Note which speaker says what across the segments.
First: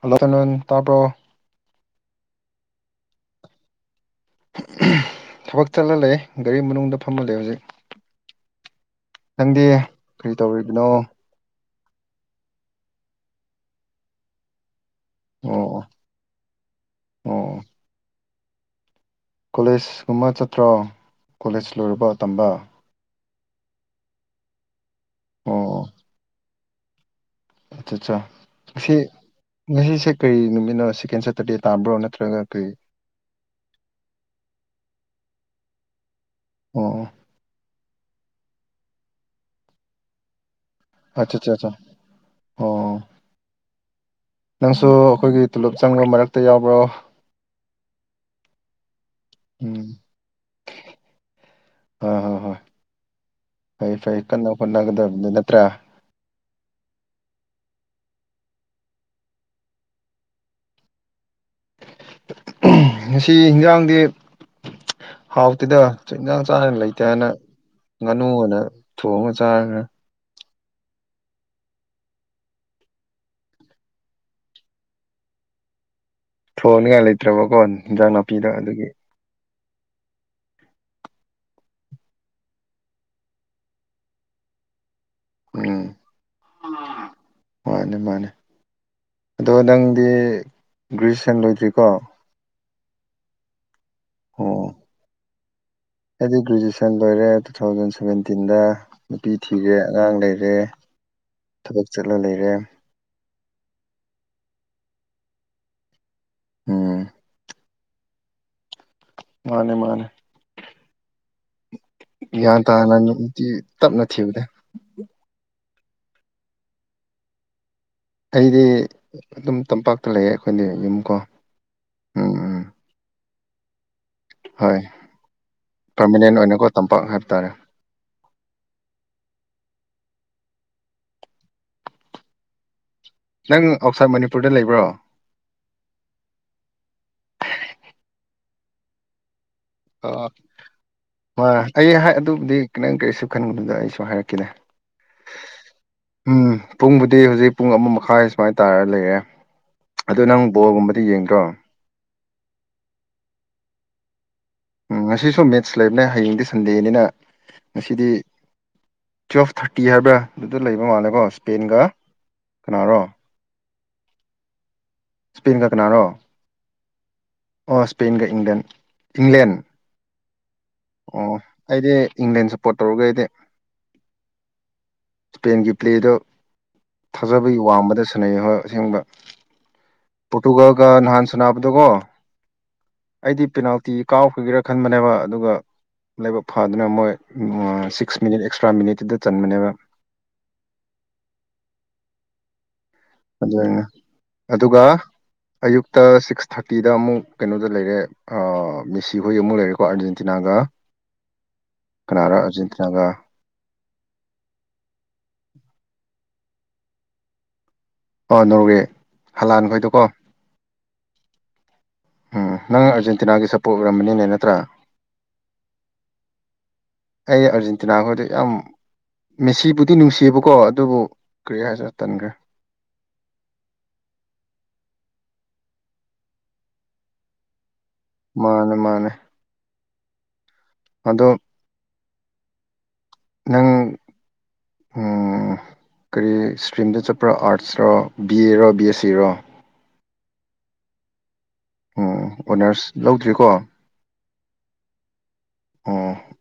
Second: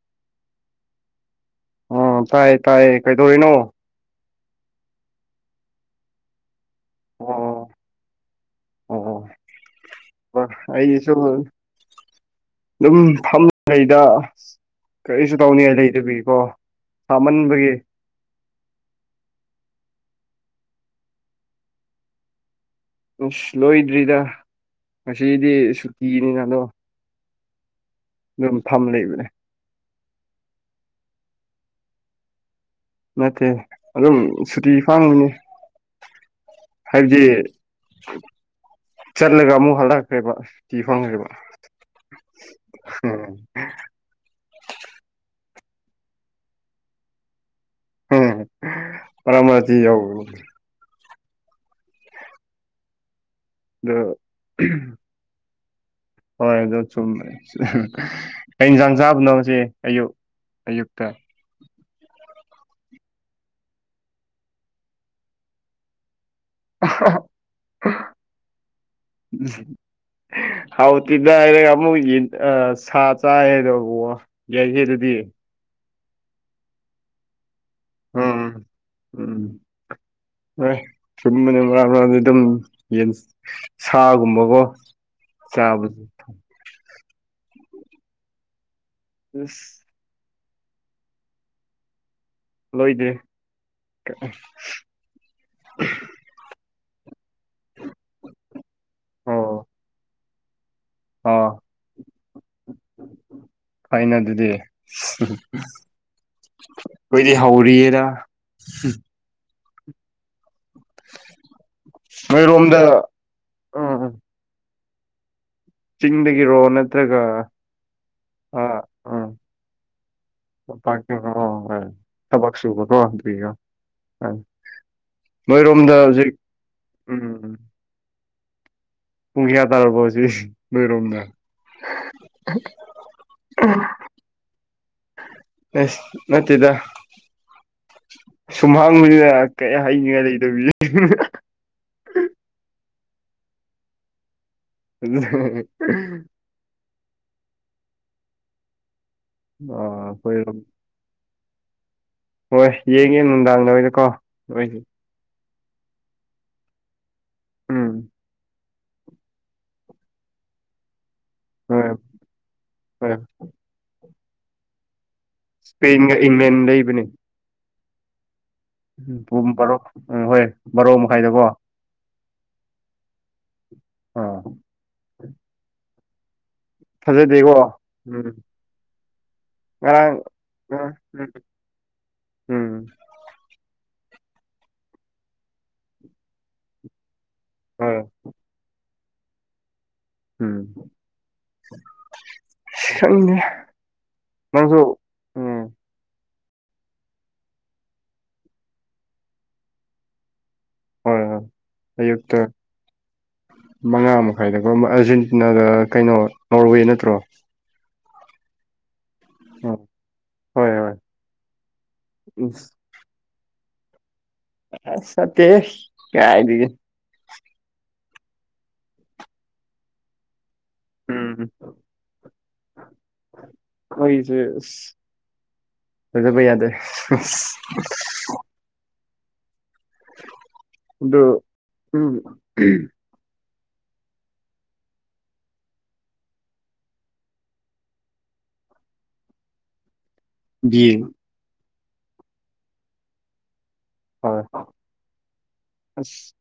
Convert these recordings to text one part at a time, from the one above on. Speaker 1: Hello hello ꯇꯥꯕ꯭ꯔꯣ
Speaker 2: ꯑꯣ ꯇꯥꯏ ꯇꯥꯌꯦ ꯀꯩꯗꯧꯔꯤꯅꯣ
Speaker 1: ꯊꯕꯛ ꯆꯠꯂ ꯂꯩꯌꯦ ꯒꯔꯤ ꯃꯅꯨꯡꯗ ꯐꯝꯃ ꯂꯩ ꯍꯧꯖꯤꯛ
Speaker 2: ꯑꯣ ꯑꯣ
Speaker 1: ꯅꯪꯗꯤ ꯀꯔꯤ
Speaker 2: ꯑꯣ [inaudible]
Speaker 1: ꯇꯧꯔꯤꯕꯅꯣ
Speaker 2: ꯑꯩꯁꯨ ꯗꯨꯝ ꯐꯝ ꯂꯩꯗ ꯀꯔꯤꯁꯨ ꯇꯧꯅꯤꯡꯉꯥꯢ
Speaker 1: ꯑꯣ
Speaker 2: ꯂꯩꯇꯕꯒꯤꯀꯣ
Speaker 1: ꯑꯣ
Speaker 2: ꯐꯥꯃꯟꯕꯒꯤ
Speaker 1: ꯀꯣꯂꯦꯖꯒꯧꯝꯕ ꯆꯠꯇ꯭ꯔꯣ ꯀꯣꯂꯦꯖ ꯂꯣꯏꯔꯕ ꯇꯝꯕ
Speaker 2: ꯎꯁ ꯂꯣꯏꯗ꯭ꯔꯤꯗ ꯉꯁꯤꯗꯤ
Speaker 1: ꯑꯣ
Speaker 2: ꯁꯨꯇꯤꯅꯤꯅ ꯒꯣ
Speaker 1: ꯑꯆꯥ
Speaker 2: ꯐꯝ
Speaker 1: ꯉꯁꯤ
Speaker 2: ꯂꯩꯕꯅꯦ
Speaker 1: ꯉꯁꯤꯁꯦ ꯀꯔꯤ ꯅꯨꯃꯤꯠꯅꯣ ꯁꯦꯀꯦꯟ ꯁꯦꯇꯔꯗꯦ ꯇꯥꯝꯕ꯭ꯔꯣ ꯅꯠꯇ꯭ꯔꯒ ꯀꯔꯤ
Speaker 2: ꯅꯠꯇꯦ ꯑꯗꯨꯝ ꯁꯨꯇꯤ ꯐꯥꯡ
Speaker 1: ꯑꯣ
Speaker 2: ꯍꯥꯏꯕꯗꯤ ꯆꯠꯂꯒ ꯑꯃꯨ ꯍꯜꯂꯥꯛꯈ꯭ꯔꯦꯕ ꯇꯤ ꯐꯪ [inaudible] ꯕ
Speaker 1: ꯑꯠꯆꯥ ꯑꯠꯆꯥ ꯑꯠꯆꯥ ꯑꯣ
Speaker 2: ꯎꯝ
Speaker 1: ꯅꯪꯁꯨ ꯑꯈꯣꯏꯒꯤ ꯇꯨꯂꯨꯞ ꯆꯪꯕ ꯃꯔꯛꯇ ꯌꯥꯎꯕ꯭ꯔꯣ
Speaker 2: ꯑꯝ ꯃꯔꯛ ꯃꯔꯛꯇ
Speaker 1: ꯎꯝ
Speaker 2: ꯌꯥꯎꯋꯤ
Speaker 1: ꯍꯣꯏ ꯍꯣ ꯍꯣꯏ
Speaker 2: ꯑꯗꯨ
Speaker 1: ꯐꯩꯌꯦ ꯐꯩ ꯀꯟꯅ ꯍꯣꯠꯅꯒꯗꯕꯅꯤ ꯅꯪ ꯇ꯭ꯔ [inaudible]
Speaker 2: ꯍꯣꯏ ꯗꯨ ꯆꯨꯝ ꯀꯩ ꯏꯟꯖꯥꯡ ꯆꯥꯕꯅꯣ ꯑꯌꯨꯛ ꯑꯌꯨꯛꯇ
Speaker 1: ꯉꯁꯤ ꯍꯤꯡꯖꯥꯡꯗꯤ ꯍꯥꯎꯇꯦꯗ ꯉꯁꯤ ꯌꯦꯡꯁꯥꯡ ꯆꯥꯅꯤꯡꯉꯥꯢ ꯂꯩꯇꯦ ꯍꯥꯏꯅ ꯉꯥꯅꯨ ꯑꯣꯏꯅ ꯊꯣꯡꯉꯒ ꯆꯥꯔꯦ
Speaker 2: ꯍꯥꯎꯇꯤꯗ ꯍꯥꯏꯔꯒ ꯑꯃꯨꯛ ꯌꯦꯟ ꯑ ꯁꯥ ꯆꯥꯏ ꯗꯨ ꯋꯥ ꯌꯥꯏ ꯍꯦ ꯑꯗꯨꯗꯤ
Speaker 1: ꯊꯣꯡꯅꯤꯡꯉꯥꯏ ꯂꯩꯇ꯭ꯔꯕꯒꯣ ꯍꯤꯡꯖꯥꯡ ꯅꯥꯄꯤꯗ
Speaker 2: ꯎꯝ
Speaker 1: ꯑꯗꯨꯒꯤ
Speaker 2: ꯎꯝ ꯂꯣꯏꯔꯦ ꯁꯨꯝꯕꯅ ꯃꯔꯥꯛ ꯃꯔꯥꯛꯗꯤ ꯗꯨꯝ ꯌꯦꯟꯁ ꯁꯥꯒꯨꯝꯕꯒꯣ
Speaker 1: ꯎꯝ
Speaker 2: ꯆꯥꯕ
Speaker 1: ꯃꯥꯅꯦ ꯃꯥꯅꯦ ꯑꯗꯣ ꯅꯪ
Speaker 2: ꯑꯁ
Speaker 1: ꯗꯤ ꯒ꯭ꯔꯦꯁꯟ ꯂꯣꯏꯗ꯭ꯔꯤꯀꯣ
Speaker 2: ꯂꯣꯏꯗꯦ
Speaker 1: ꯑꯣ ꯑꯩꯗꯤ ꯒ꯭ꯔꯦꯖꯨꯋꯦꯁꯟ ꯂꯣꯏꯔꯦ ꯇꯨ ꯊꯥꯎꯖꯟ ꯁꯚꯦꯟꯇꯤꯟꯗ ꯅꯨꯄꯤ
Speaker 2: ꯑꯣ
Speaker 1: ꯊꯤꯔꯦ ꯑꯉꯥꯡ ꯂꯩꯔꯦ
Speaker 2: ꯑꯥ
Speaker 1: ꯊꯕꯛ ꯆꯠꯂ ꯂꯩꯔꯦ
Speaker 2: ꯐꯩꯅ ꯑꯗꯨꯗꯤ
Speaker 1: ꯎꯝ
Speaker 2: ꯈꯣꯏꯗꯤ ꯍꯧꯔꯤꯌꯦꯔ
Speaker 1: ꯃꯥꯅꯦ ꯃꯥꯅꯦ
Speaker 2: [inaudible]
Speaker 1: ꯒ꯭ꯌꯥꯟ
Speaker 2: ꯅꯣꯏꯔꯣꯝꯗ
Speaker 1: ꯇꯥꯅ ꯅꯨꯄꯤ ꯇꯞꯅ
Speaker 2: ꯎꯝ
Speaker 1: ꯊꯤꯕꯅꯦ
Speaker 2: ꯆꯤꯡꯗꯒꯤꯔꯣ ꯅꯠꯇ꯭ꯔꯒ
Speaker 1: ꯑꯩꯗꯤ
Speaker 2: ꯑꯥ ꯎꯝ
Speaker 1: ꯑꯗꯨꯝ ꯇꯝꯄꯥꯛꯇ ꯂꯩꯌꯦ ꯑꯩꯈꯣꯏꯗꯤ ꯌꯨꯝ ꯀꯣ ꯎꯝ ꯎꯝ
Speaker 2: ꯁꯨꯕꯣꯗ [inaudible]
Speaker 1: ꯍꯣꯏ
Speaker 2: ꯅꯣꯏꯔꯣꯝꯗ
Speaker 1: ꯄꯔꯃꯅꯦꯟ
Speaker 2: ꯍꯧꯖꯤꯛ
Speaker 1: ꯑꯣꯏꯅꯀꯣ ꯇꯝꯄꯥꯛ
Speaker 2: ꯎꯝ
Speaker 1: ꯍꯥꯏꯕ ꯇꯥꯔꯦ
Speaker 2: ꯄꯨꯡ ꯀꯌꯥ ꯇꯥꯔꯕꯣ ꯍꯧꯖꯤꯛ ꯅꯣꯏꯔꯣꯝꯗ
Speaker 1: ꯅꯪ ꯑꯥꯎꯠꯁꯥꯏꯠ ꯃꯅꯤꯄꯨꯔꯗ ꯂꯩꯕ꯭ꯔꯣ
Speaker 2: ꯑꯁ ꯅꯠꯇꯦꯗ ꯁꯨꯝ ꯍꯪꯕꯅꯤꯗ ꯀꯌꯥ
Speaker 1: ꯑ
Speaker 2: ꯍꯥꯢꯅꯤꯉꯥꯏ ꯂꯩꯇꯕꯤꯒꯤ
Speaker 1: ꯍꯣꯏ ꯑꯩ ꯍꯥꯏ ꯑꯗꯨꯕꯨꯗꯤ ꯈꯤꯇꯪ ꯀꯔꯤꯁꯨ ꯈꯟꯒꯅꯨꯗ ꯑꯩꯁꯨ ꯍꯥꯏꯔꯛꯒꯦꯅꯦ
Speaker 2: ꯎ [inaudible]
Speaker 1: ꯎꯝ ꯄꯨꯡꯕꯨꯗꯤ ꯍꯧꯖꯤꯛ ꯄꯨꯡ ꯑꯃ ꯃꯈꯥꯏ ꯁꯨꯃꯥꯏꯅ ꯇꯥꯔ ꯂꯩꯔꯦ ꯑꯣ ꯅꯪ
Speaker 2: ꯑꯩꯈꯣꯏꯔꯣꯝ
Speaker 1: ꯕꯣꯜꯒꯨꯝꯕꯗꯤ ꯌꯦꯡꯗ꯭ꯔꯣ
Speaker 2: ꯍꯣꯏ ꯌꯦꯡꯉꯦ ꯅꯨꯡꯗꯥꯡꯗꯀꯣ ꯂꯣꯏꯅ
Speaker 1: ꯉꯁꯤꯁꯨ ꯃꯦꯠꯁ ꯂꯩꯕꯅꯦ ꯍꯌꯦꯡꯗꯤ ꯁꯟꯗꯦꯅꯤꯅ
Speaker 2: ꯎꯝ
Speaker 1: ꯉꯁꯤꯗꯤ ꯇꯨꯋꯦꯜꯐ ꯊꯥꯔꯇꯤ ꯍꯥꯏꯕ꯭ꯔꯥ ꯑꯗꯨꯗ ꯂꯩꯕ ꯃꯥꯜꯂꯦꯀꯣ ꯏꯁꯄꯦꯟꯒ
Speaker 2: ꯍꯣꯏ
Speaker 1: ꯀꯅꯥꯔꯣ
Speaker 2: ꯍꯣꯏ
Speaker 1: ꯁ꯭ꯄꯦꯟꯒ ꯀꯅꯥꯔꯣ
Speaker 2: ꯏꯁꯄꯦꯟꯒ ꯏꯪꯂꯦꯟ ꯂꯩꯕꯅꯦ
Speaker 1: ꯑꯣ ꯏꯁ꯭ꯄꯦꯟꯒ ꯏꯪꯂꯦꯟ ꯏꯪꯂꯦꯟ
Speaker 2: [unintelligible]
Speaker 1: ꯑꯣ
Speaker 2: ꯃꯈꯥꯏꯗꯀꯣ
Speaker 1: ꯑꯩꯗꯤ ꯏꯪꯂꯦꯟ ꯁꯄꯣꯔꯠ ꯇꯧꯔꯒꯦ ꯑꯩꯗꯤ
Speaker 2: ꯑꯥ
Speaker 1: ꯏꯁꯄꯦꯟꯒꯤ ꯄ꯭ꯂꯦꯗꯣ
Speaker 2: ꯐꯖꯗꯦꯀꯣ
Speaker 1: ꯊꯥꯖꯕꯒꯤ ꯋꯥꯡꯃꯗ
Speaker 2: ꯎꯝ
Speaker 1: ꯁꯥꯟꯅꯩ ꯍꯣꯏ ꯑꯁꯦꯡꯕ
Speaker 2: ꯉꯔꯥꯡ
Speaker 1: ꯄꯣꯔꯇꯨꯒꯜꯒ ꯅꯍꯥꯟ
Speaker 2: ꯎꯝ
Speaker 1: ꯁꯅꯥꯕꯗꯨꯀꯣ
Speaker 2: ꯎꯝ
Speaker 1: ꯑꯩꯗꯤ ꯄꯦꯅꯥꯜꯇꯤ ꯀꯥꯎꯈ꯭ꯔꯒꯤꯔꯥ ꯈꯟꯕꯅꯦꯕ ꯑꯗꯨꯒ ꯂꯥꯏꯕꯛ ꯐꯥꯗꯨꯅ ꯃꯣꯏ
Speaker 2: ꯍꯣꯏ
Speaker 1: ꯁꯤꯛꯁ ꯃꯤꯅꯤꯠ ꯑꯦꯛꯁꯇ꯭ꯔꯥ ꯃꯤꯅꯤꯠꯇꯨꯗ ꯆꯟꯕꯅꯦꯕ
Speaker 2: ꯎꯝ ꯈꯪꯗꯦ
Speaker 1: ꯑꯗꯨꯅ ꯑꯗꯨꯒ
Speaker 2: ꯅꯪꯁꯨ ꯎꯝ
Speaker 1: ꯑꯌꯨꯛꯇ ꯁꯤꯛꯁ ꯊꯥꯔꯇꯤꯗ ꯑꯃꯨꯛ ꯀꯩꯅꯣꯗ ꯂꯩꯔꯦ ꯑꯥ ꯃꯦꯁꯤ ꯍꯣꯏ ꯑꯃꯨꯛ ꯂꯩꯔꯦꯀꯣ ꯑꯥꯔꯖꯦꯟꯇꯤꯅꯥꯒ
Speaker 2: ꯍꯣꯏ ꯍꯣꯏ
Speaker 1: ꯀꯅꯥꯔ
Speaker 2: ꯑꯌꯨꯛꯇ
Speaker 1: ꯑꯥꯔꯖꯦꯟꯇꯤꯅꯥꯒ
Speaker 2: ꯃꯉꯥ ꯃꯈꯥꯏꯗꯀꯣ ꯑꯥꯔꯖꯦꯟꯇꯤꯅꯥꯒ ꯀꯩꯅꯣ ꯅꯣꯔꯋꯦ ꯅꯠꯇ꯭ꯔꯣ
Speaker 1: ꯑꯥ ꯅꯣꯔꯋꯦ ꯍꯂꯥꯟ
Speaker 2: ꯎꯝ
Speaker 1: ꯈꯣꯏꯗꯣꯀꯣ
Speaker 2: ꯍꯣꯏ ꯍꯣꯏ
Speaker 1: ꯎꯝ ꯅꯪ ꯑꯔꯖꯦꯟꯇꯤꯅꯥꯒꯤ ꯁꯞꯄꯣꯔꯠ ꯑꯣꯏꯔꯝꯕꯅꯤꯅꯦ ꯅꯠ
Speaker 2: ꯑꯁ ꯅꯠꯇꯦꯍꯦ ꯀꯥꯏꯗꯒꯤ
Speaker 1: ꯑꯩ ꯑꯥꯔꯖꯦꯟꯇꯤꯅꯥ ꯈꯣꯏꯗ ꯌꯥꯝ ꯃꯦꯁꯤꯕꯨꯗꯤ ꯅꯨꯡꯁꯤꯌꯦꯕꯀꯣ ꯑꯗꯨꯕꯨ ꯀꯔꯤ ꯍꯥꯏꯁꯤꯔ ꯇꯟꯈ꯭ꯔꯦ
Speaker 2: ꯈꯣꯏꯖꯦ ꯊꯥꯖꯕ ꯌꯥꯗꯦ
Speaker 1: ꯃꯥꯅꯦ ꯃꯥꯅꯦ ꯑꯗꯣ
Speaker 2: [unintelligible]
Speaker 1: ꯅꯪ ꯎꯝ [unintelligible]
Speaker 2: ꯗꯤꯡ
Speaker 1: ꯎꯝ ꯑꯣꯅꯔꯁ ꯂꯧꯗ꯭ꯔꯤꯀꯣ
Speaker 2: ꯍꯣꯏ
Speaker 1: ꯑꯣ
Speaker 2: ꯑꯁ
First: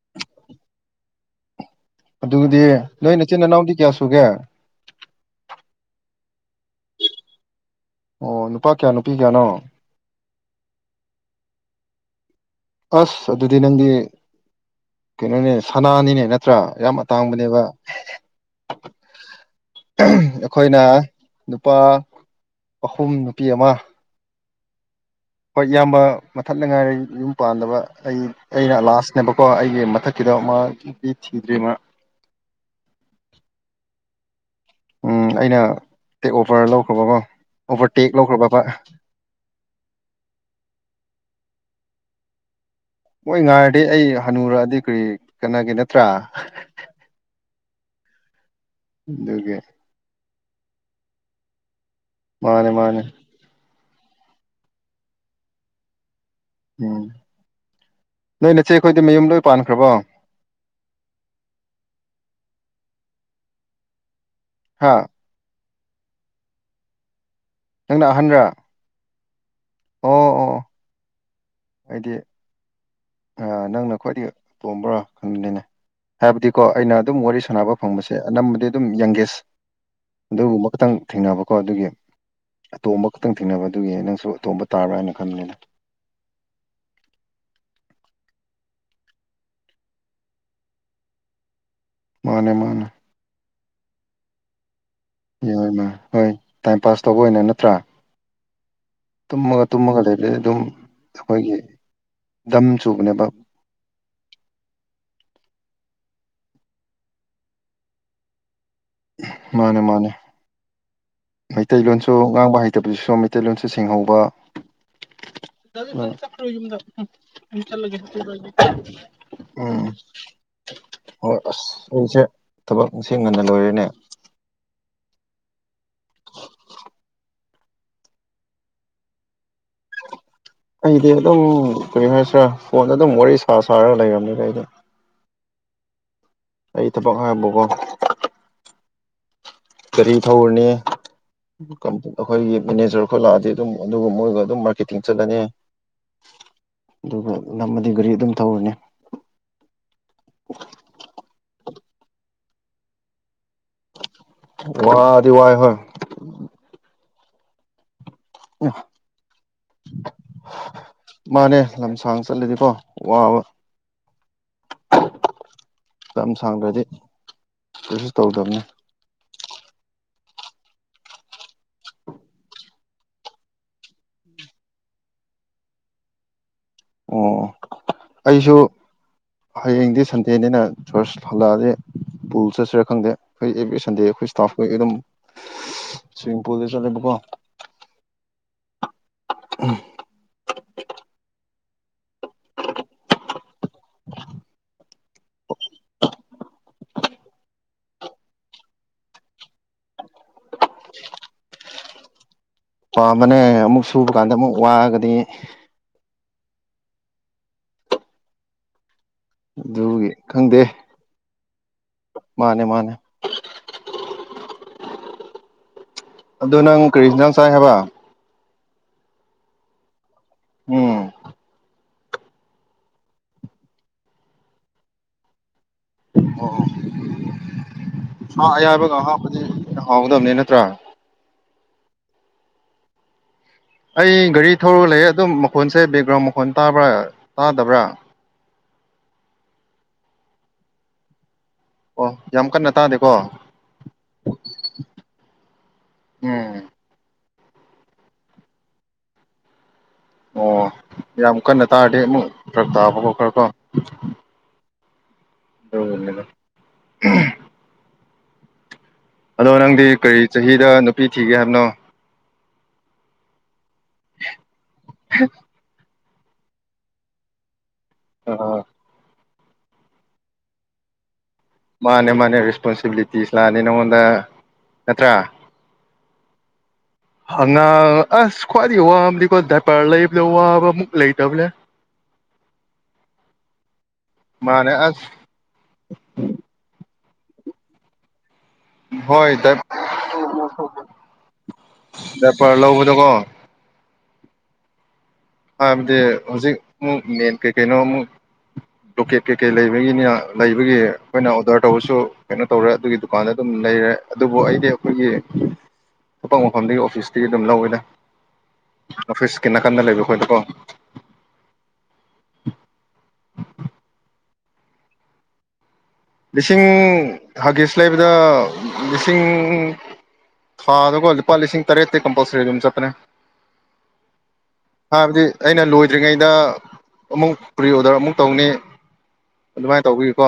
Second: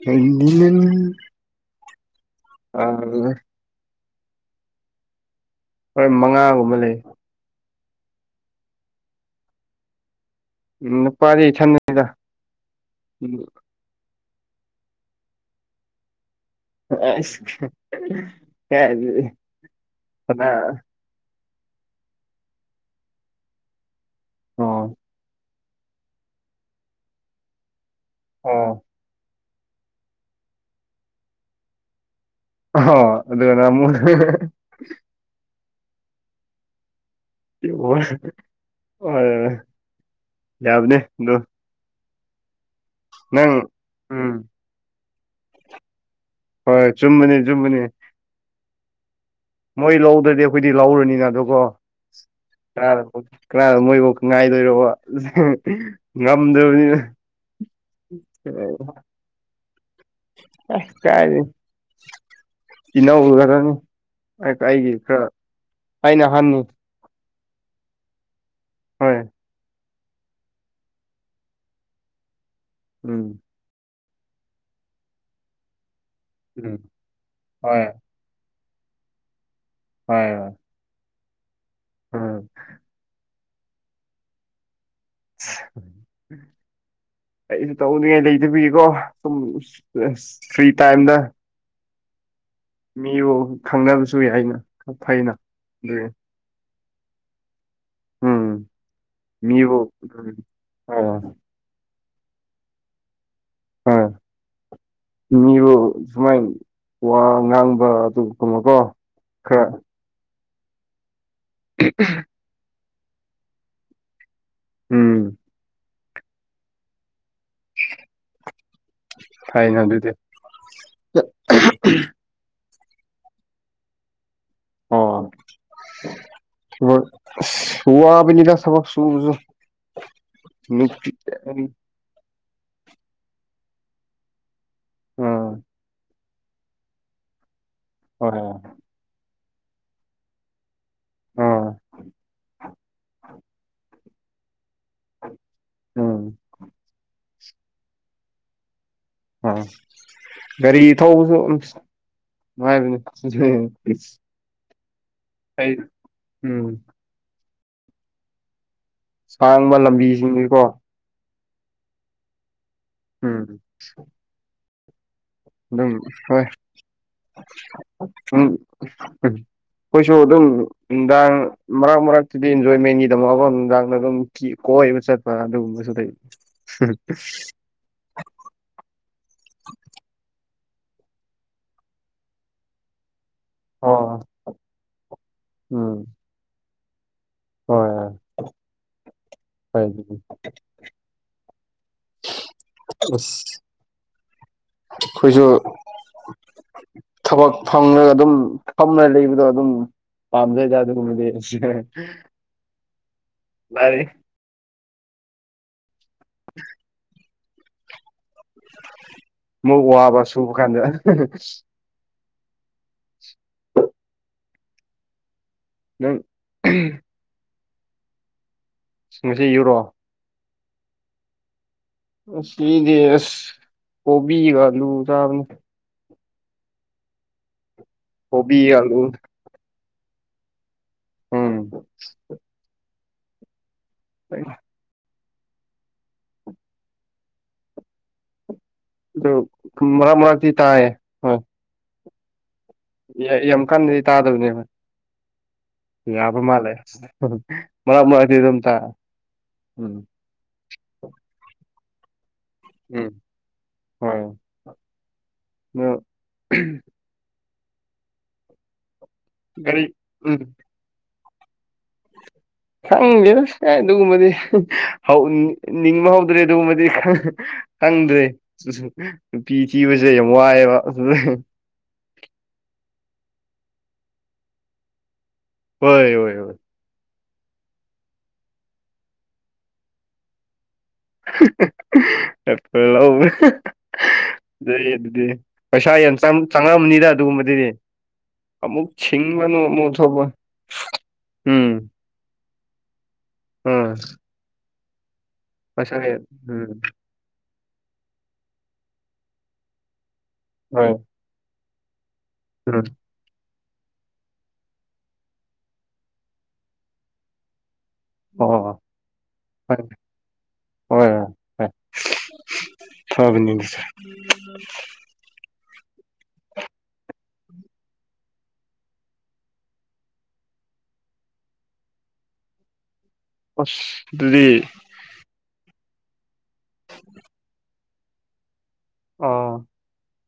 Speaker 2: [unintelligible]
Speaker 1: ꯑꯗꯨꯗꯤ ꯅꯣꯏ ꯏꯆꯤꯟ ꯏꯅꯥꯎꯗꯤ ꯀꯌꯥ ꯁꯨꯒꯦ
Speaker 2: ꯍꯣꯏ ꯃꯉꯥꯒꯨꯝꯕ ꯂꯩ
Speaker 1: ꯑꯣ ꯅꯨꯄꯥ ꯀꯌꯥ ꯅꯨꯄꯤ ꯀꯌꯥꯅꯣ
Speaker 2: ꯎꯝ ꯅꯨꯄꯥꯗꯤ ꯏꯊꯟꯗꯅꯤꯗ
Speaker 1: ꯑꯁ ꯑꯗꯨꯗꯤ ꯅꯪꯗꯤ ꯀꯩꯅꯣꯅꯦ ꯁꯅꯥꯅꯤꯅꯦ ꯅꯠꯇ꯭ꯔꯥ ꯌꯥꯝ ꯑꯇꯥꯡꯕꯅꯦꯕ
Speaker 2: ꯑꯁ ꯀꯥꯏꯗꯒꯤ ꯀꯅꯥ
Speaker 1: ꯑꯩꯈꯣꯏꯅ ꯅꯨꯄꯥ ꯑꯍꯨꯝ ꯅꯨꯄꯤ ꯑꯃ
Speaker 2: ꯑꯣ
Speaker 1: ꯍꯣꯏ ꯏꯌꯥꯝꯕ ꯃꯊꯅꯗ ꯉꯥꯏꯔꯦ ꯌꯨꯝ ꯄꯥꯟꯗꯕ ꯑꯩ
Speaker 2: ꯑꯣ
Speaker 1: ꯑꯩꯅ ꯂꯥꯁ ꯅꯦꯕꯀꯣ ꯑꯩꯒꯤ ꯃꯊꯛꯀꯤꯗꯣ ꯃꯥꯗꯤ ꯅꯨꯄꯤ ꯊꯤꯗ꯭ꯔꯤ ꯃꯥ
Speaker 2: ꯍꯣ ꯑꯗꯨꯅ ꯑꯃꯨꯛ
Speaker 1: ꯎꯝ ꯑꯩꯅ ꯇꯦꯛ ꯑꯣꯕꯔ ꯂꯧꯈ꯭ꯔꯕꯀꯣ ꯑꯣꯚꯔꯇꯦꯛ ꯂꯧꯈ꯭ꯔꯕꯕ
Speaker 2: [unintelligible]
Speaker 1: ꯃꯣꯏ
Speaker 2: ꯅꯪ
Speaker 1: ꯉꯥꯏꯔꯗꯤ ꯑꯩ
Speaker 2: ꯎꯝ
Speaker 1: ꯍꯅꯨꯔꯛꯑꯗꯤ ꯀꯔꯤ ꯀꯥꯟꯅꯒꯤ ꯅꯠꯇ꯭ꯔꯥ
Speaker 2: ꯍꯣꯏ ꯆꯨꯝꯕꯅꯤ ꯆꯨꯝꯕꯅꯤ
Speaker 1: [unintelligible]
Speaker 2: ꯃꯣꯏ ꯂꯧꯗ꯭ꯔꯗꯤ ꯑꯩꯈꯣꯏꯗꯤ ꯂꯧꯔꯅꯤꯅ ꯑꯗꯨꯀꯣ
Speaker 1: ꯃꯥꯅꯦ ꯃꯥꯅꯦ
Speaker 2: [unintelligible] ꯉꯝꯗ꯭ꯔꯥ
Speaker 1: ꯎꯝ ꯅꯣꯏ ꯅꯆꯦ ꯑꯩꯈꯣꯏꯗꯤ ꯃꯌꯨꯝ ꯂꯣꯏ ꯄꯥꯟꯈ꯭ꯔꯕꯣ
Speaker 2: ꯀꯥꯏꯗꯩꯩ ꯏꯅꯧꯒꯔꯅꯤ
Speaker 1: ꯍꯥ
Speaker 2: ꯑꯩꯒꯤ ꯈꯔ ꯑꯩꯅ ꯍꯟꯉ
Speaker 1: ꯅꯪꯅ ꯑꯍꯟꯔ
Speaker 2: ꯍꯣꯏ
Speaker 1: ꯑꯣ ꯑꯣ ꯍꯥꯏꯗꯤ
Speaker 2: ꯎꯝ
Speaker 1: ꯅꯪꯅ ꯈ꯭ꯋꯥꯏꯗꯒꯤ ꯑ ꯇꯣꯝꯕ꯭ꯔꯣ ꯈꯪꯕꯅꯤꯅꯦ ꯍꯥꯏꯕꯗꯤꯀꯣ
Speaker 2: ꯎꯝ
Speaker 1: ꯑꯩꯅ ꯑꯗꯨꯝ ꯋꯥꯔꯤ ꯁꯥꯟꯅꯕ
Speaker 2: ꯍꯣꯏ
Speaker 1: ꯐꯪꯕꯁꯦ ꯁꯦ ꯑꯅꯝꯕꯗꯤ ꯑꯗꯨꯝ ꯌꯪꯒꯦꯁ
Speaker 2: ꯍꯣꯏ ꯍꯣꯏ
Speaker 1: ꯑꯗꯨꯍꯨꯝꯕ ꯈꯛꯇꯪ ꯊꯦꯡꯅꯕꯀꯣ ꯑꯗꯨꯒꯤ
Speaker 2: ꯎꯝ
Speaker 1: ꯑꯇꯣꯝꯕ ꯈꯛꯇꯪ ꯊꯦꯡꯅꯕ ꯑꯗꯨꯒꯤ ꯅꯪꯁꯨ ꯑꯇꯣꯝꯕ ꯇꯥꯕꯔꯅ
Speaker 2: [inaudible] ꯑꯩꯁꯨ ꯇꯧꯅꯤꯡꯉꯥꯏ ꯂꯩꯇꯕꯤꯀꯣ ꯁꯨꯝ ꯐ꯭ꯔꯤ ꯇꯥꯏꯝꯗ
Speaker 1: ꯃꯥꯅꯦ ꯃꯥꯅꯦ
Speaker 2: ꯃꯤꯕꯨ ꯈꯪꯅꯕꯁꯨ ꯌꯥꯏꯅ ꯐꯩꯅ
Speaker 1: ꯌꯥꯏꯃ
Speaker 2: ꯑꯗꯨꯒꯤ
Speaker 1: ꯍꯣꯏ ꯇꯥꯏꯝ ꯄꯥꯁ ꯇꯧꯕ ꯑꯣꯏꯅ ꯅꯠꯇ꯭ꯔꯥ
Speaker 2: ꯎꯝ
Speaker 1: ꯇꯨꯝꯃꯒ
Speaker 2: ꯃꯤꯕꯨ
Speaker 1: ꯇꯨꯝꯃꯒ ꯂꯩꯕꯩ
Speaker 2: ꯎꯝ
Speaker 1: ꯑꯗꯨꯝ
Speaker 2: ꯑ
Speaker 1: ꯑꯩꯈꯣꯏꯒꯤ ꯗꯝ ꯆꯨꯕꯅꯦꯕ
Speaker 2: ꯑ
Speaker 1: [inaudible]
Speaker 2: ꯃꯤꯕꯨ ꯁꯨꯃꯥꯏ ꯋꯥ ꯉꯥꯡꯕ ꯑꯗꯨꯒ ꯀꯨꯝꯃꯣꯀꯣ
Speaker 1: ꯃꯥꯅꯦ ꯃꯥꯅꯦ ꯃꯩꯇꯩꯂꯣꯟꯁꯨ ꯉꯥꯡꯕ ꯍꯩꯇꯕꯗꯨꯁꯨ ꯃꯩꯇꯩꯂꯣꯟꯁꯨ ꯁꯦꯡꯍꯧꯕ
Speaker 2: ꯎꯝ
Speaker 1: ꯃꯥꯅꯤ
Speaker 2: ꯐꯩꯅ
Speaker 1: ꯎꯝ
Speaker 2: ꯑꯗꯨꯗꯤ
Speaker 1: ꯍꯣꯏ ꯑꯁ ꯑꯩꯁꯦ ꯊꯕꯛ ꯉꯁꯤ ꯉꯟꯅ ꯂꯣꯏꯔꯦꯅꯦ
Speaker 2: ꯑꯣ ꯍ ꯋꯥꯕꯅꯤꯗ ꯊꯕꯛ ꯁꯨꯕꯁꯨ
Speaker 1: ꯑꯩꯗꯤ
Speaker 2: ꯅꯨꯄꯤ
Speaker 1: ꯑꯗꯨꯝ ꯀꯔꯤ ꯍꯥꯏꯁꯤꯔꯥ ꯐꯣꯟꯗ ꯑꯗꯨꯝ ꯋꯥꯔꯤ ꯁꯥ ꯁꯥꯔꯒ ꯂꯩꯔꯝꯅꯤꯗ ꯑꯩꯗꯤ
Speaker 2: [unintelligible]
Speaker 1: ꯑꯩ ꯊꯕꯛ ꯍꯥꯏꯕꯨꯀꯣ꯫
Speaker 2: [unintelligible]
Speaker 1: ꯒꯔꯤ ꯊꯧꯔꯅꯤ
Speaker 2: ꯑꯥ
Speaker 1: ꯑꯝ ꯑꯈꯣꯏꯒꯤ ꯃꯦꯅꯦꯖꯔ ꯈꯣꯏ ꯂꯛꯑꯗꯤ ꯑꯗꯨꯝ ꯑꯗꯨꯒ ꯃꯣꯏꯒ ꯑꯗꯨꯝ ꯃꯥꯔꯀꯦꯠ ꯇꯤꯡ ꯆꯠꯂꯅꯤ
Speaker 2: ꯎꯝ
Speaker 1: ꯑꯗꯨꯒ ꯅꯝꯃꯗꯤ ꯒꯔꯤ ꯑꯗꯨꯝ ꯊꯧꯔꯅꯤ꯫
Speaker 2: ꯑ ꯒꯥꯔꯤ ꯊꯧꯕꯖꯨ ꯑꯝꯁ [unintelligible]
Speaker 1: ꯋꯥꯗꯤ ꯋꯥꯥꯏ ꯍꯣꯏ
Speaker 2: ꯑꯩ ꯎꯝ
Speaker 1: ꯑꯦ
Speaker 2: ꯁꯥꯡꯕ ꯂꯝꯕꯤꯖꯤꯡꯗꯤꯀꯣ
Speaker 1: ꯃꯥꯅꯦ ꯂꯝ ꯁꯥꯡ ꯆꯠꯂꯗꯤꯀꯣ ꯋꯥꯕ
Speaker 2: ꯎꯝ ꯑꯗꯨꯝ
Speaker 1: ꯂꯝ
Speaker 2: ꯍꯣꯏ
Speaker 1: ꯁꯥꯡꯗ꯭ꯔꯗꯤ ꯀꯩꯁꯨ
Speaker 2: ꯎꯝ
Speaker 1: ꯇꯧꯗꯕꯅꯤ
Speaker 2: ꯎꯝ ꯈꯣꯏꯁꯨ ꯑꯗꯨꯝ ꯅꯨꯡꯗꯥꯡ ꯃꯔꯥꯛ ꯃꯔꯥꯛꯇꯗꯤ ꯏꯟꯖꯣꯏꯃꯦꯟꯒꯤꯗꯃꯛꯀꯣ ꯅꯨꯡꯗꯥꯡꯗ ꯑꯗꯨꯝ ꯀꯤ ꯀꯣꯏꯕ ꯆꯠꯄ ꯑꯗꯨꯒꯨꯝꯕꯁꯨ ꯂꯩ꯫
Speaker 1: ꯑꯣ ꯑꯩꯁꯨ ꯍꯌꯦꯡꯗꯤ ꯁꯟꯗꯦꯅꯦꯅ ꯆꯔꯆ ꯍꯜꯂꯛꯑꯗꯤ ꯄꯨꯜ ꯆꯠꯁꯤꯔꯥ ꯈꯪꯗꯦ꯫ ꯈꯣꯏ ꯑꯦꯕꯦꯑꯦ ꯁꯟꯗꯦ
Speaker 2: ꯑꯣ
Speaker 1: ꯑꯈꯣꯏ ꯏꯁꯇꯥꯐꯈꯣꯏꯒꯤ ꯑꯗꯨꯝ
Speaker 2: ꯎꯝ
Speaker 1: ꯁ꯭ꯋꯤꯝꯃꯤꯡꯄꯜꯗ ꯆꯠꯂꯦꯕꯀꯣ꯫
Speaker 2: [inaudible] ꯑꯁ ꯈꯣꯏꯁꯨ ꯊꯥꯕꯛ ꯐꯪꯔꯒ ꯑꯗꯨꯝ ꯐꯝꯔ ꯂꯩꯕꯗꯣ ꯑꯗꯨꯝ ꯄꯥꯝꯗꯦꯗ ꯑꯗꯨꯒꯨꯝꯕꯗꯤ [unintelligible]
Speaker 1: ꯄꯥꯝꯕꯅꯦ ꯑꯃꯨꯛ ꯁꯨꯕ
Speaker 2: ꯂꯥꯏꯔꯤꯛ
Speaker 1: ꯀꯥꯟꯗ ꯑꯃꯨꯛ ꯋꯥꯔꯒꯗꯤ
Speaker 2: [unintelligible] ꯃꯨꯛ
Speaker 1: ꯑꯗꯨꯒꯤ
Speaker 2: ꯋꯥꯕ
Speaker 1: ꯈꯪꯗꯦ
Speaker 2: ꯁꯨꯕꯀꯥꯟꯗ
Speaker 1: ꯃꯥꯅꯦ ꯃꯥꯅꯦ
Speaker 2: ꯅꯪ
Speaker 1: ꯑꯗꯣ ꯅꯪ ꯀ꯭ꯔꯤ ꯏꯟꯖꯥꯡ ꯆꯥꯏ ꯍꯥꯏꯕ꯫
Speaker 2: ꯉꯁꯤꯒꯤꯔꯣ
Speaker 1: ꯎꯝ
Speaker 2: ꯉꯁꯤꯗꯤ ꯑꯁ ꯀꯣꯕꯤꯒ ꯑꯂꯨ ꯆꯥꯕꯅꯤ꯫
Speaker 1: ꯑꯣ ꯁꯥ
Speaker 2: ꯀꯣꯕꯤꯒ
Speaker 1: ꯑꯌꯥꯏꯕꯒ
Speaker 2: ꯑꯂꯨ
Speaker 1: ꯍꯥꯞꯄꯗ [unintelligible] ꯍꯥꯎꯒꯗꯕꯅꯤ ꯅꯠꯇ꯭ꯔꯥ꯫
Speaker 2: ꯎꯝ
Speaker 1: ꯑꯩ ꯒꯥꯔꯤ ꯊꯧꯔꯒ ꯂꯩꯌꯦ ꯑꯗꯨꯝ ꯃꯈꯣꯟꯁꯦ ꯕꯦꯛꯒ꯭ꯔꯥꯎꯟ ꯃꯈꯣꯟꯜ ꯇꯥꯕ꯭ꯔꯥ ꯇꯥꯗꯕ꯭ꯔꯥ꯫
Speaker 2: ꯑꯗꯨ ꯃꯔꯥꯛ ꯃꯔꯥꯛꯇꯤ ꯇꯥꯏꯌꯦ ꯍꯣꯏ꯫
Speaker 1: ꯑꯣ ꯌꯥꯝ ꯀꯟꯅ ꯇꯥꯗꯦ
Speaker 2: ꯌ ꯌꯥꯝ ꯀꯟꯅꯗꯤ ꯇꯥꯗꯕꯅꯦꯕ ꯌꯥꯕ
Speaker 1: ꯎꯝ
Speaker 2: ꯃꯥꯜꯂꯦ꯫ ꯃꯔꯥꯛ ꯃꯔꯥꯛꯇꯤ ꯑꯗꯨꯝ ꯇꯥ ꯎꯝ
Speaker 1: ꯑꯣ ꯌꯥꯝ ꯀꯟꯅ ꯇꯥꯔꯗꯤ ꯑꯃꯨꯛ ꯐꯔꯛ ꯇꯥꯕꯀꯣ
Speaker 2: ꯎꯝ
Speaker 1: ꯈꯔꯀꯣ
Speaker 2: ꯍꯣꯏ ꯑꯗꯨ
Speaker 1: [unintelligible] ꯑꯗꯣ
Speaker 2: ꯒꯥꯔꯤ
Speaker 1: ꯅꯪꯗꯤ ꯀꯔꯤ
Speaker 2: ꯎꯝ
Speaker 1: ꯆꯍꯤꯗ ꯅꯨꯄꯤ ꯊꯤꯒꯦ ꯍꯥꯏꯕꯅꯣ
Speaker 2: ꯈꯪꯗꯦꯗ ꯀ ꯑꯗꯨꯒꯨꯝꯕꯗꯤ ꯍꯧꯅꯤ ꯅꯤꯡꯕ ꯍꯧꯗ꯭ꯔꯦ ꯑꯗꯨꯒꯨꯝꯕꯗꯤ [unintelligible] ꯈꯪꯗ꯭ꯔꯦ
Speaker 1: ꯑ
Speaker 2: ꯅꯨꯄꯤ ꯊꯤꯕꯖꯦ ꯌꯥꯝ ꯋꯥꯏꯌꯦꯕ
Speaker 1: ꯃꯥꯅꯦ ꯃꯥꯅꯦ ꯔꯦꯁꯄꯣꯟꯁꯤꯕꯤꯂꯤꯇꯤꯁ ꯂꯥꯛꯑꯅꯤ ꯅꯪꯉꯣꯟꯗ ꯅꯠꯇ꯭ꯔꯥ꯫
Speaker 2: ꯍꯣꯏ ꯋꯣꯏ ꯋꯣꯏ
Speaker 1: ꯑꯉꯥꯡ ꯑꯥꯁ ꯈ꯭ꯋꯥꯏꯗꯒꯤ ꯋꯥꯕꯗꯤꯀꯣ ꯗꯥꯏꯄꯥꯔ ꯂꯩꯕꯗ ꯋꯥꯕ ꯃꯨꯛ ꯃꯥꯅꯦ ꯑꯁ
Speaker 2: [unintelligible] ꯄꯩꯁꯥꯟ ꯌꯥꯝ ꯆꯪ ꯆꯪꯉꯕꯅꯤꯅ ꯑꯗꯨꯒꯨꯝꯕꯗꯨꯗꯤ ꯑꯃꯃꯨꯛ
Speaker 1: ꯍꯣꯏ
Speaker 2: ꯁꯤꯡꯃꯅ ꯑꯃꯨꯛ ꯊꯕ
Speaker 1: ꯗꯥꯏꯄꯔ ꯂꯧꯕꯗꯣꯀꯣ
Speaker 2: ꯎꯝ
Speaker 1: ꯍꯥꯏꯕꯗꯤ
Speaker 2: ꯄꯩꯁꯥ
Speaker 1: ꯍꯧꯖꯤꯛ
Speaker 2: ꯎꯝ
Speaker 1: ꯑꯃꯨꯛ ꯃꯦꯟ ꯀꯩꯀꯩꯅꯣ ꯑꯃꯨꯛ ꯕ꯭ꯂꯣꯀꯦꯠ ꯀꯩꯀꯩ ꯂꯩꯕꯒꯤꯅ ꯂꯩꯕꯒꯤ
Speaker 2: ꯍꯣꯏ
Speaker 1: ꯑꯩꯈꯣꯏꯅ ꯑꯣꯗꯔ ꯇꯧꯕꯁꯨ ꯀꯩꯅꯣ ꯇꯧꯔꯦ
Speaker 2: ꯎꯝ
Speaker 1: ꯑꯗꯨꯒꯤꯗꯨ ꯗꯨꯀꯥꯟꯗ ꯑꯗꯨꯝ ꯂꯩꯔꯦ ꯑꯗꯨꯕꯨ ꯑꯩꯗꯤ ꯑꯩꯈꯣꯏꯒꯤ [unintelligible] ꯃꯐꯝꯗꯒꯤ ꯑꯣꯐꯤꯁꯇꯒꯤ ꯑꯗꯨꯝ ꯂꯧꯋꯦꯗ
Speaker 2: ꯑꯣ
Speaker 1: ꯑꯣꯐꯤꯁꯀꯤ
Speaker 2: ꯍ
Speaker 1: ꯅꯥꯀꯟꯗ ꯂꯩꯕ ꯑꯩꯈꯣꯏꯗꯀꯣ
Speaker 2: ꯍꯣꯏ ꯍꯣꯏ ꯍꯣꯏ ꯐꯕꯅꯤ
Speaker 1: ꯂꯤꯁꯤꯡ ꯍꯥꯒꯤꯁ ꯂꯩꯕꯗ ꯂꯤꯁꯤꯡ ꯊꯥꯗꯒꯣ ꯂꯨꯄꯥ ꯂꯤꯁꯤꯡ ꯇꯔꯦꯠꯇꯤ ꯀꯝꯄꯜꯁꯔꯤ ꯑꯗꯨꯝ ꯆꯠꯄꯅꯦ
Speaker 2: ꯑꯁ ꯑꯗꯨꯗꯤ
Speaker 1: ꯍꯥꯏꯕꯗꯤ ꯑꯩꯅ ꯂꯣꯏꯗ꯭ꯔꯤꯉꯩꯗ ꯑꯃꯨꯛ ꯄ꯭ꯔꯤꯑꯣꯗꯔ ꯑꯃꯨꯛ ꯇꯧꯅꯤ ꯑꯗꯨꯃꯥꯏꯅ ꯇꯧꯕꯤꯌꯨꯀꯣ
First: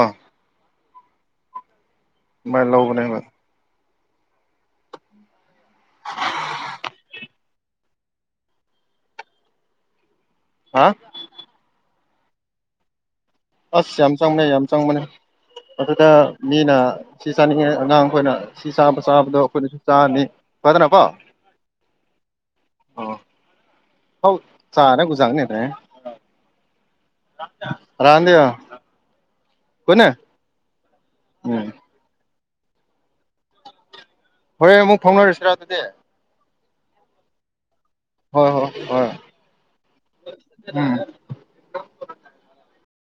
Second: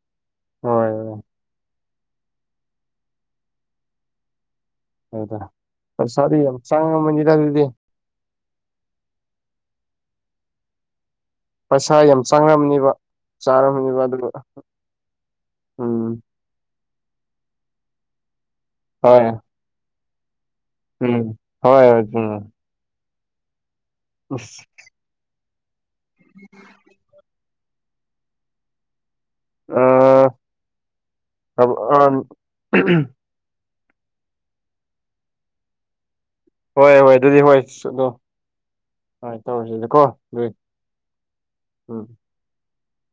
Speaker 2: ꯍ‌ꯣꯏ
Speaker 1: ꯑꯗꯨꯃꯥꯏꯅ ꯂꯧꯕꯅꯦꯕ
Speaker 2: ꯍꯗ ꯄꯁꯥꯗꯤ ꯌꯥꯝ ꯆꯥꯡꯉꯝꯃꯅꯤꯑꯗꯨꯗꯤ
Speaker 1: ꯍꯥ
Speaker 2: ꯄꯩꯁꯥ ꯌꯥꯝ ꯆꯥꯡꯉꯝꯅꯦꯕ
Speaker 1: ꯑꯁ ꯌꯥꯝ ꯆꯪꯅꯦ ꯌꯥꯝ ꯆꯪꯉ ꯃꯅꯦ
Speaker 2: ꯎꯝ
Speaker 1: ꯑꯗꯨꯗ ꯃꯤꯅ ꯁꯤ ꯆꯥꯅꯤꯡꯉꯦ ꯑꯉꯥꯡ ꯑꯩꯈꯣꯏꯅ ꯁꯤ ꯆꯥꯕ
Speaker 2: ꯍꯣꯏ
Speaker 1: ꯆꯥꯕꯗꯣ ꯑꯩꯈꯣꯏꯅꯁꯨ ꯆꯥꯔꯅꯤ
Speaker 2: ꯎꯝ ꯍꯣꯏ ꯑꯗꯨꯅ‌ꯦ
Speaker 1: ꯑꯣ ꯍꯥꯎ ꯆꯔꯥꯒꯕꯨꯖꯥꯒꯅꯦꯗ꯭ꯔꯦ
Speaker 2: [inaudible]
Speaker 1: [unintelligible] ꯀ‌ꯣꯅ‌ꯦ
Speaker 2: [unintelligible]
Speaker 1: ꯍꯣꯔ‌ꯦꯟ ꯑꯃꯨꯛ ꯐꯥꯎꯅꯔꯁꯤꯔ ꯑꯗꯨꯗꯤ
Speaker 2: ꯍꯣꯏ ꯍꯣꯏ ꯑꯗꯨꯗꯤ ꯍꯣꯏ ꯑꯗꯣ
Speaker 1: ꯍꯣꯏ ꯍꯣꯏ
Speaker 2: ꯍꯣꯏ ꯇꯧꯔꯁꯤꯗꯀꯣ ꯑꯗꯨꯏ
Speaker 1: ꯎꯝ
Speaker 2: ꯎꯝ